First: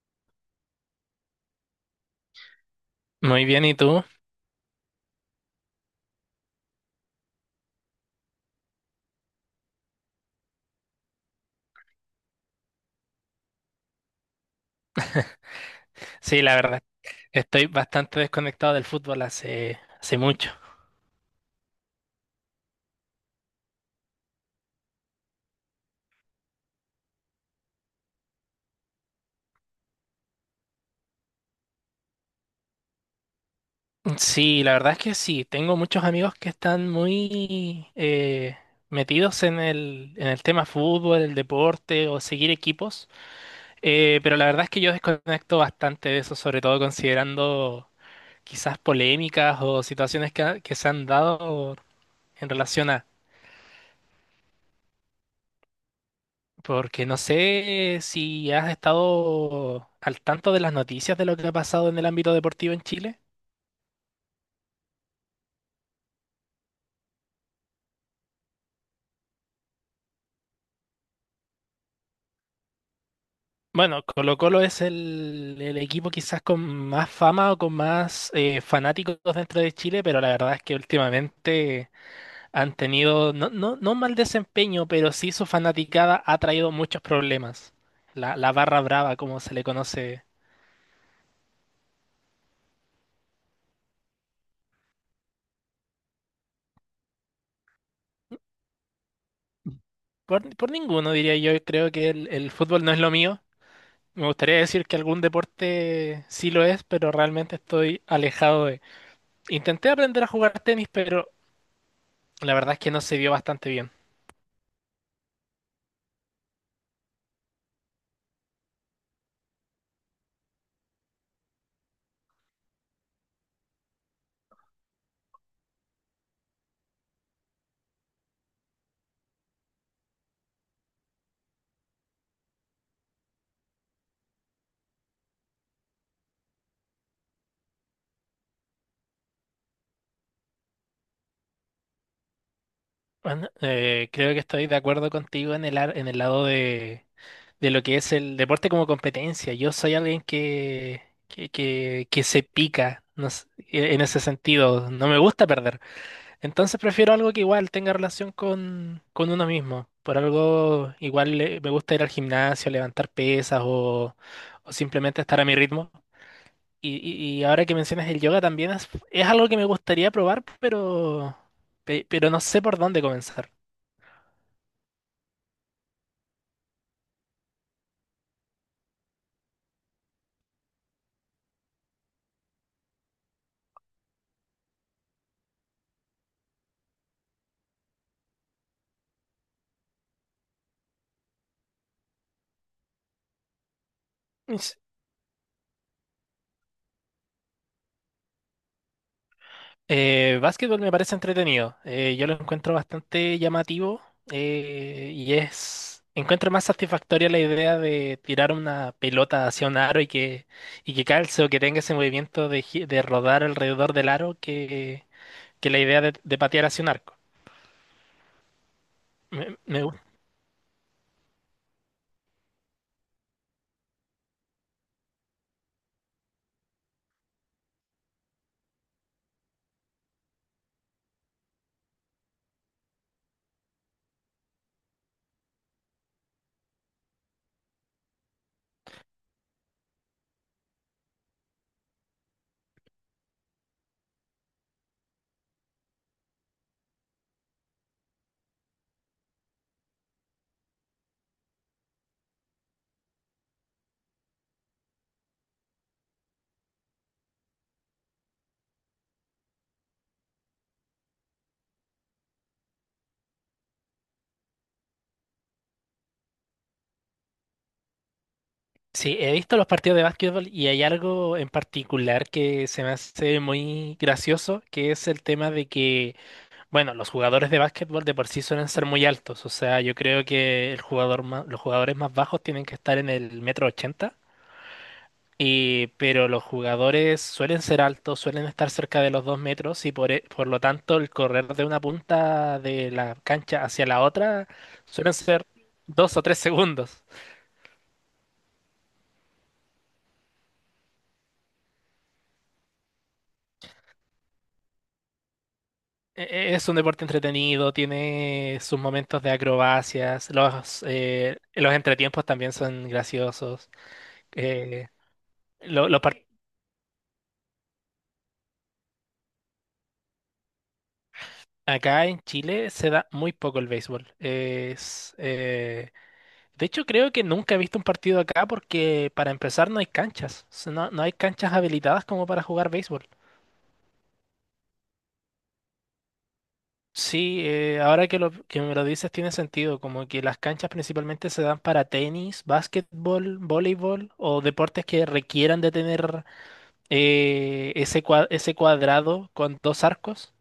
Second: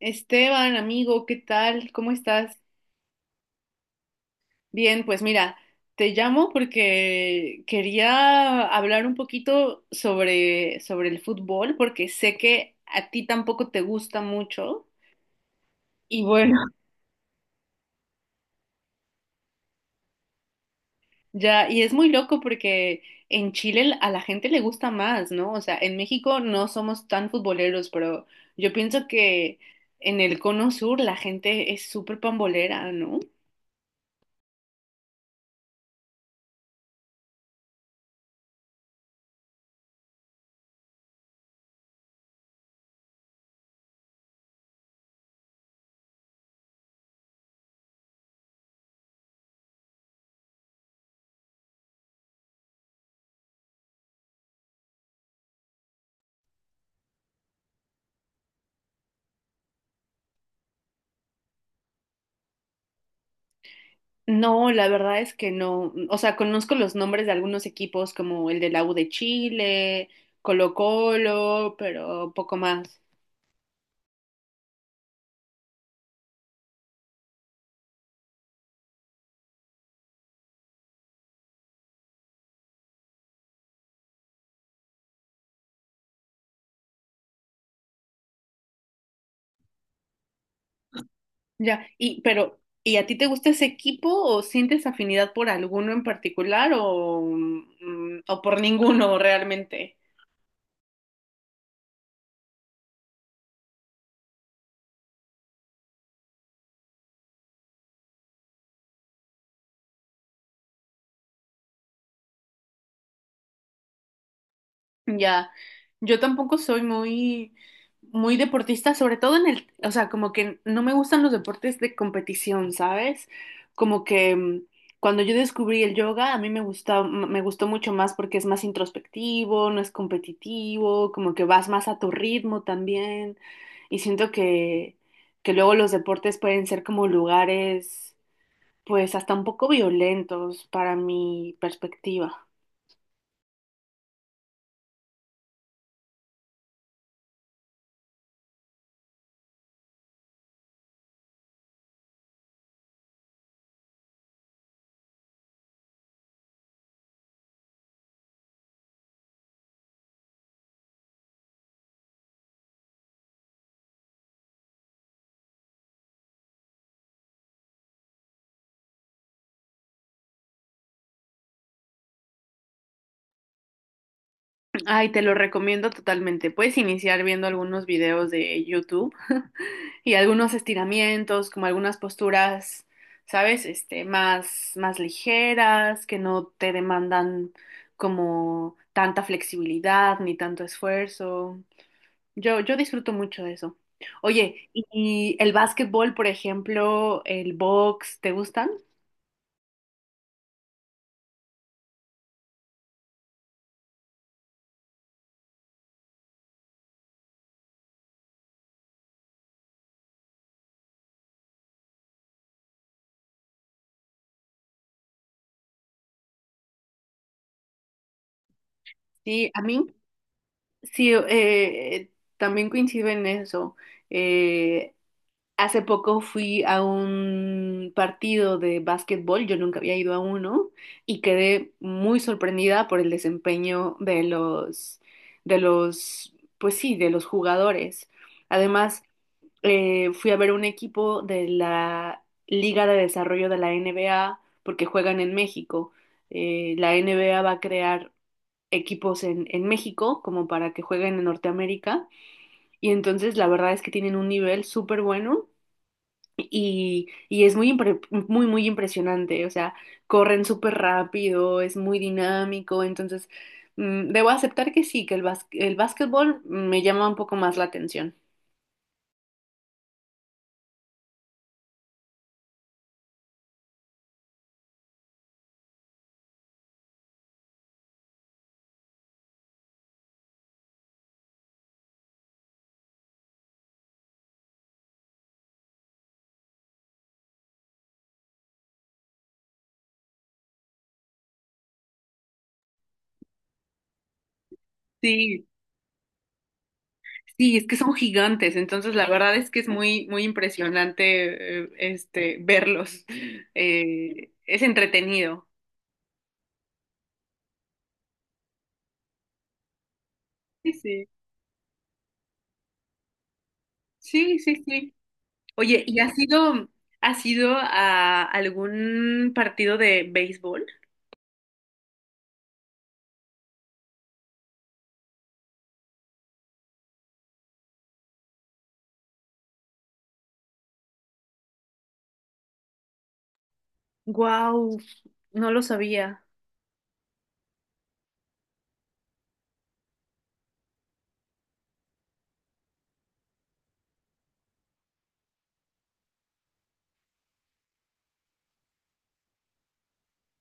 Esteban, amigo, ¿qué tal? ¿Cómo estás? Muy bien, ¿y tú? Bien, pues mira, te llamo porque quería hablar un poquito sobre el fútbol, porque sé que a ti tampoco te gusta mucho. Y Sí, la bueno, verdad, estoy bastante desconectado del fútbol hace mucho. ya, y es muy loco porque en Chile a la gente le gusta más, ¿no? O sea, en México no somos tan futboleros, pero yo pienso que en el cono sur la gente es súper pambolera, ¿no? Sí, la verdad es que sí, tengo muchos amigos que están muy metidos en el tema fútbol, el deporte o seguir equipos, pero la verdad es que yo desconecto bastante de eso, sobre todo considerando quizás polémicas o situaciones que se han dado en relación a... Porque no sé si has estado al tanto de las noticias de lo que ha pasado en el ámbito deportivo en Chile. No, la verdad es que no. O sea, conozco los nombres de algunos equipos como el de la U de Chile, Colo-Colo, pero poco más. Bueno, Colo-Colo es el equipo quizás con más fama o con más fanáticos dentro de Chile, pero la verdad es que últimamente han tenido, no mal desempeño, pero sí su fanaticada ha traído muchos problemas. La barra brava, como se le conoce, Ya, y pero ¿y a ti te gusta ese equipo o sientes afinidad por alguno en particular o, o por ninguno realmente? Por ninguno diría yo, creo que el fútbol no es lo mío. Me gustaría decir que algún deporte sí lo es, pero realmente estoy alejado de. Intenté aprender a jugar tenis, pero la verdad es que no se dio bastante bien. Ya, yo tampoco soy muy deportista, sobre todo en el, o sea, como que no me gustan los deportes de competición, ¿sabes? Como que cuando yo descubrí el yoga, a mí me gusta, me gustó mucho más porque es más introspectivo, no es competitivo, como que vas más a tu ritmo también. Y siento que luego los deportes pueden ser como lugares, pues hasta un poco violentos para mi perspectiva. Bueno, creo que estoy de acuerdo contigo en en el lado de lo que es el deporte como competencia. Yo soy alguien que se pica, no sé, en ese sentido. No me gusta perder. Entonces prefiero algo que igual tenga relación con uno mismo. Por algo igual me gusta ir al gimnasio, levantar pesas o simplemente estar a mi ritmo. Y ahora que mencionas el yoga también es algo que me gustaría probar, pero no sé por dónde comenzar. Ay, te lo recomiendo totalmente. Puedes iniciar viendo algunos videos de YouTube y algunos estiramientos, como algunas posturas, ¿sabes? Este, más ligeras, que no te demandan como tanta flexibilidad ni tanto esfuerzo. Yo disfruto mucho de eso. Oye, ¿y el básquetbol, por ejemplo, el box, te gustan? Básquetbol me parece entretenido. Yo lo encuentro bastante llamativo y es. Encuentro más satisfactoria la idea de tirar una pelota hacia un aro y que calce o que tenga ese movimiento de rodar alrededor del aro que la idea de patear hacia un arco. Sí, Me- a me mí gusta. sí, también coincido en eso. Eh, Hace poco fui a un partido de básquetbol, yo nunca había ido a uno y quedé muy sorprendida por el desempeño de los, pues sí, de los jugadores. Además, fui a ver un equipo de la Liga de Desarrollo de la NBA porque juegan en México. La NBA va a crear equipos en México como para que jueguen en Norteamérica y entonces la verdad es que tienen un nivel súper bueno y es muy, muy impresionante, o sea, corren súper rápido, es muy dinámico, entonces debo aceptar que sí, que el básquetbol me llama un poco más la atención. Sí, he visto los partidos de básquetbol y hay algo en particular que se me hace muy gracioso, que es el tema de que. Bueno, los jugadores de básquetbol de por sí suelen ser muy altos, o sea, yo creo que los jugadores más bajos tienen que estar en el metro ochenta, y, pero los jugadores suelen ser altos, suelen estar cerca de los dos metros y por lo tanto el correr de una punta de la cancha hacia la otra suelen Sí, ser dos o tres segundos. sí, es que son gigantes, entonces la verdad es que es muy, muy impresionante, este, verlos. Es entretenido. Es un deporte entretenido, tiene sus momentos de acrobacias, Sí, los, sí, eh, los entretiempos también son graciosos. sí, sí, Eh, sí. Oye, los partidos. ¿Has ido a algún partido de béisbol? Acá en Chile se da muy poco el béisbol. Es, de hecho, creo que nunca he visto un partido acá porque para empezar no hay canchas. O sea, no, no hay canchas habilitadas como para jugar béisbol. Wow, no lo sabía. Sí, ahora que me lo dices tiene sentido, como que las canchas principalmente se dan para tenis, básquetbol, voleibol o deportes que requieran de tener ese cuadrado con dos arcos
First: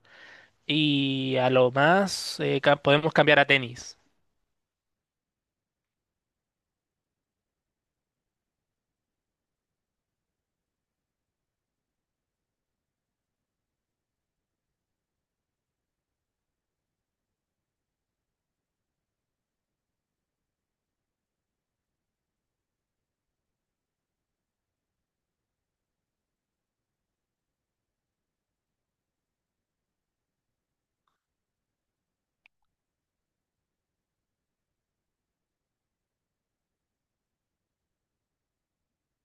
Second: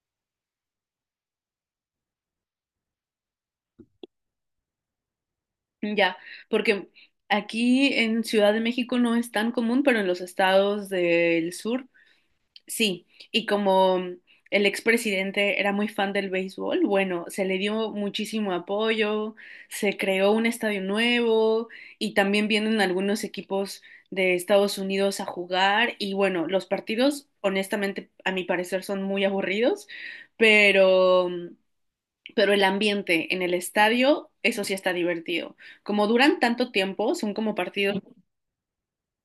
y a lo más podemos cambiar a tenis. Ya, porque aquí en Ciudad de México no es tan común, pero en los estados del sur sí. Y como el expresidente era muy fan del béisbol, bueno, se le dio muchísimo apoyo, se creó un estadio nuevo y también vienen algunos equipos de Estados Unidos a jugar. Y bueno, los partidos, honestamente, a mi parecer son muy aburridos, pero pero el ambiente en el estadio, eso sí está divertido. Como duran tanto tiempo, son como partidos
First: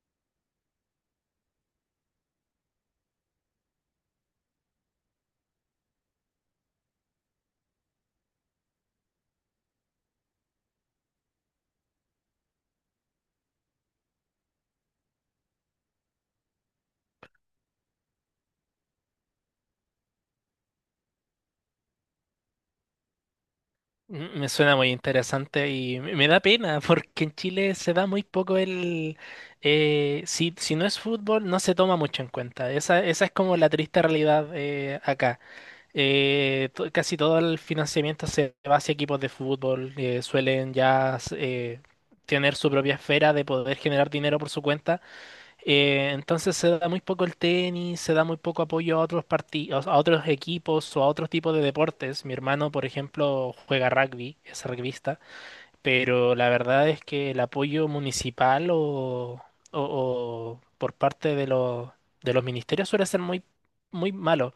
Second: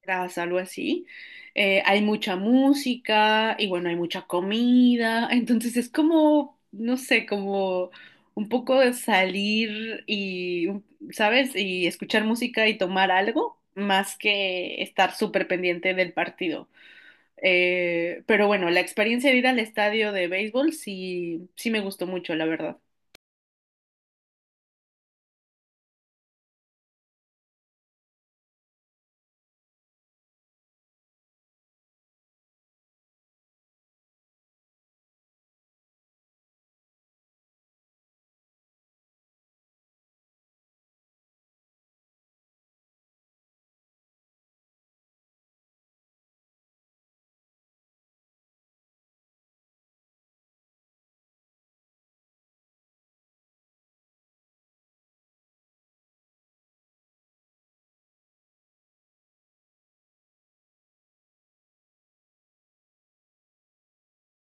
tras algo así, hay mucha música y bueno, hay mucha comida, entonces es como, no sé, como un poco de salir y, ¿sabes? Y escuchar música y tomar algo más que estar súper pendiente del partido. Pero bueno, la experiencia de ir al estadio de béisbol sí, sí me gustó mucho, la verdad. Mm, me suena muy interesante y me da pena porque en Chile se da muy poco el... Eh, si, si no es fútbol, no se toma mucho en cuenta. Esa es como la triste realidad acá. Casi todo el financiamiento se va hacia equipos de fútbol. Suelen ya tener su propia esfera de poder generar dinero por su cuenta. Entonces se da muy poco el tenis, se da muy poco apoyo a otros partidos, a otros equipos o a otros tipos de deportes. Mi hermano, por ejemplo, juega rugby, es rugbyista, pero la verdad es que el apoyo municipal o, o por parte de los ministerios suele ser muy malo.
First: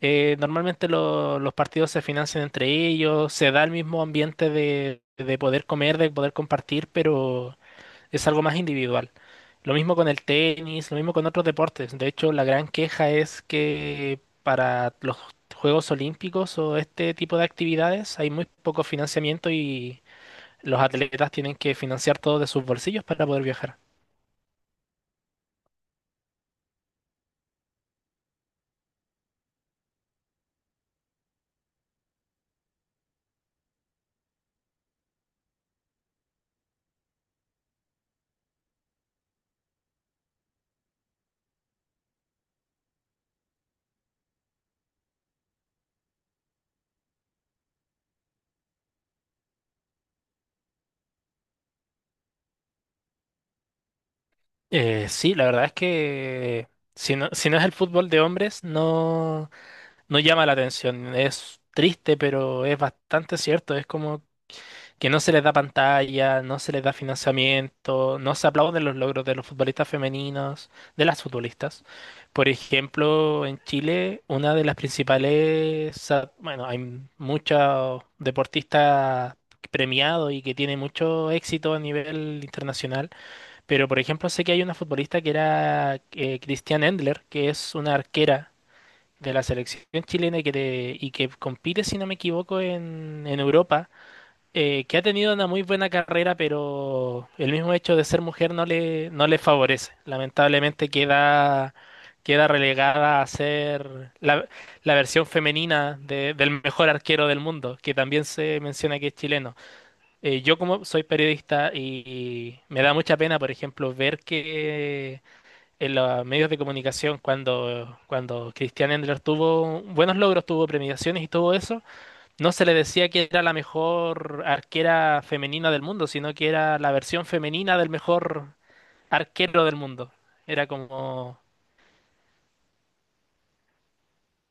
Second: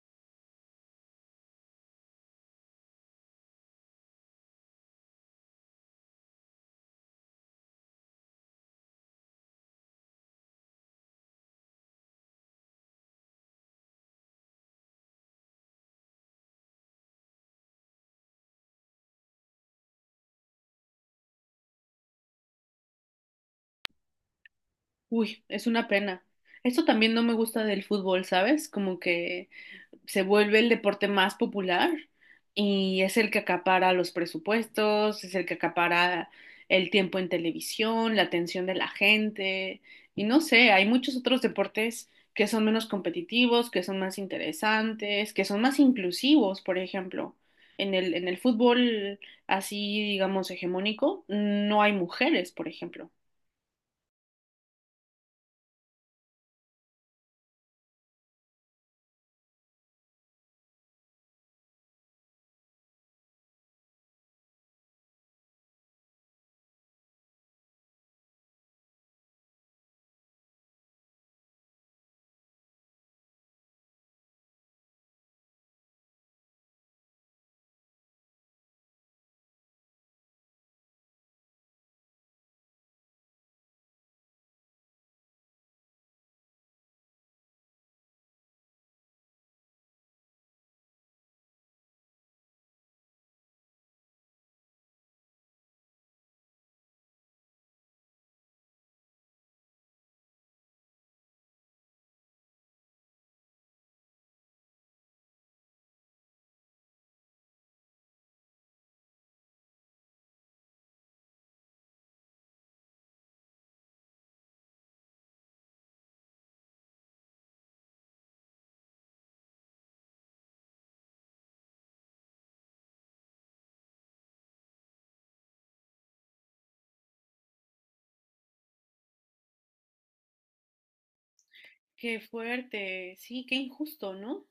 Normalmente los partidos se financian entre ellos, se da el mismo ambiente de poder comer, de poder compartir, pero es algo más individual. Lo mismo con el tenis, lo mismo con otros deportes. De hecho, la gran queja es que para los Juegos Olímpicos o este tipo de actividades hay muy poco financiamiento y los atletas tienen que financiar todo de sus bolsillos para poder viajar. Uy, es una pena. Esto también no me gusta del fútbol, ¿sabes? Como que se vuelve el deporte más popular y es el que acapara los presupuestos, es el que acapara el tiempo en televisión, la atención de la gente y no sé, hay muchos otros deportes que son menos competitivos, que son más interesantes, que son más inclusivos, por ejemplo. En el fútbol así, digamos, hegemónico, no hay mujeres, por ejemplo. Sí, la verdad es que si no, si no es el fútbol de hombres, no llama la atención. Es triste, pero es bastante cierto. Es como que no se les da pantalla, no se les da financiamiento, no se aplauden los logros de los futbolistas femeninos, de las futbolistas. Por ejemplo, en Chile, una de las principales, ah, bueno, hay muchos deportistas premiados y que tiene mucho éxito a nivel internacional, pero por ejemplo sé que hay una futbolista que era Christian Endler, que es una arquera de la selección chilena y y que compite, si no me equivoco, en Europa, que ha tenido una muy buena carrera, pero el mismo hecho de ser mujer no le, no le favorece. Lamentablemente queda relegada a ser la, la versión femenina del mejor arquero del mundo, que también se menciona que es chileno. Yo como soy periodista y me da mucha pena, por ejemplo, ver que en los medios de comunicación, cuando Cristian Endler tuvo buenos logros, tuvo premiaciones y todo eso, no se le decía que era la mejor arquera femenina del mundo, sino que era la versión femenina del mejor arquero del mundo. Era como, Qué fuerte, sí, qué injusto, ¿no?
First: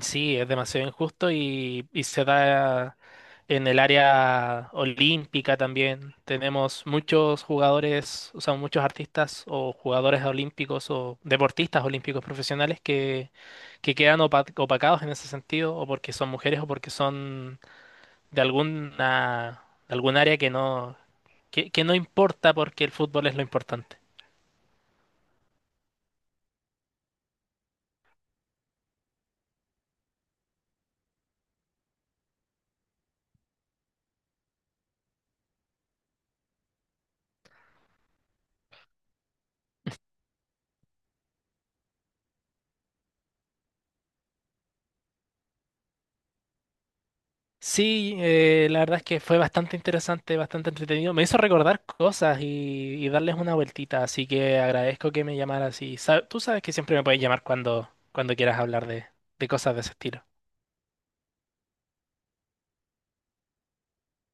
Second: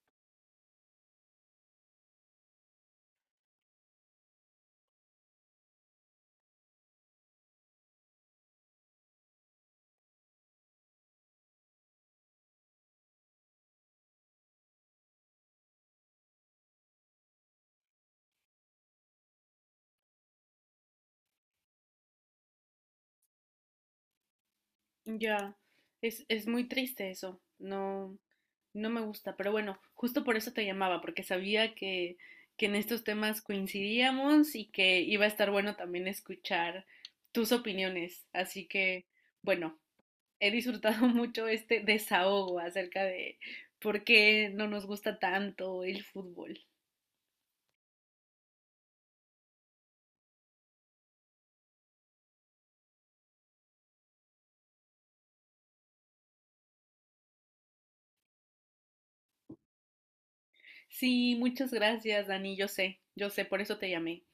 sí, es demasiado injusto y se da en el área olímpica también. Tenemos muchos jugadores, o sea, muchos artistas o jugadores olímpicos o deportistas olímpicos profesionales que quedan opacados en ese sentido, o porque son mujeres o porque son de alguna, de algún área que no importa porque el fútbol es lo importante. Ya, es muy triste eso, no, no me gusta, pero bueno, justo por eso te llamaba, porque sabía que en estos temas coincidíamos y que iba a estar bueno también escuchar tus opiniones, así que, bueno, he disfrutado mucho este desahogo acerca de por qué no nos gusta tanto el fútbol. Sí, la verdad es que fue bastante interesante, bastante entretenido. Me hizo recordar cosas y darles una vueltita, así que agradezco que me llamaras y tú sabes que siempre me puedes llamar cuando quieras hablar de cosas de ese estilo. Sí, muchas gracias, Dani, yo sé, por eso te llamé.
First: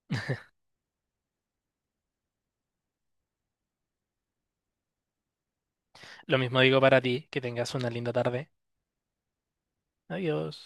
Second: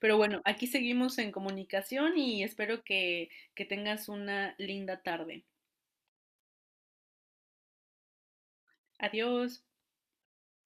Pero bueno, aquí seguimos en comunicación y espero que tengas una linda tarde. Lo mismo digo para ti, que tengas una linda tarde. Adiós. Adiós.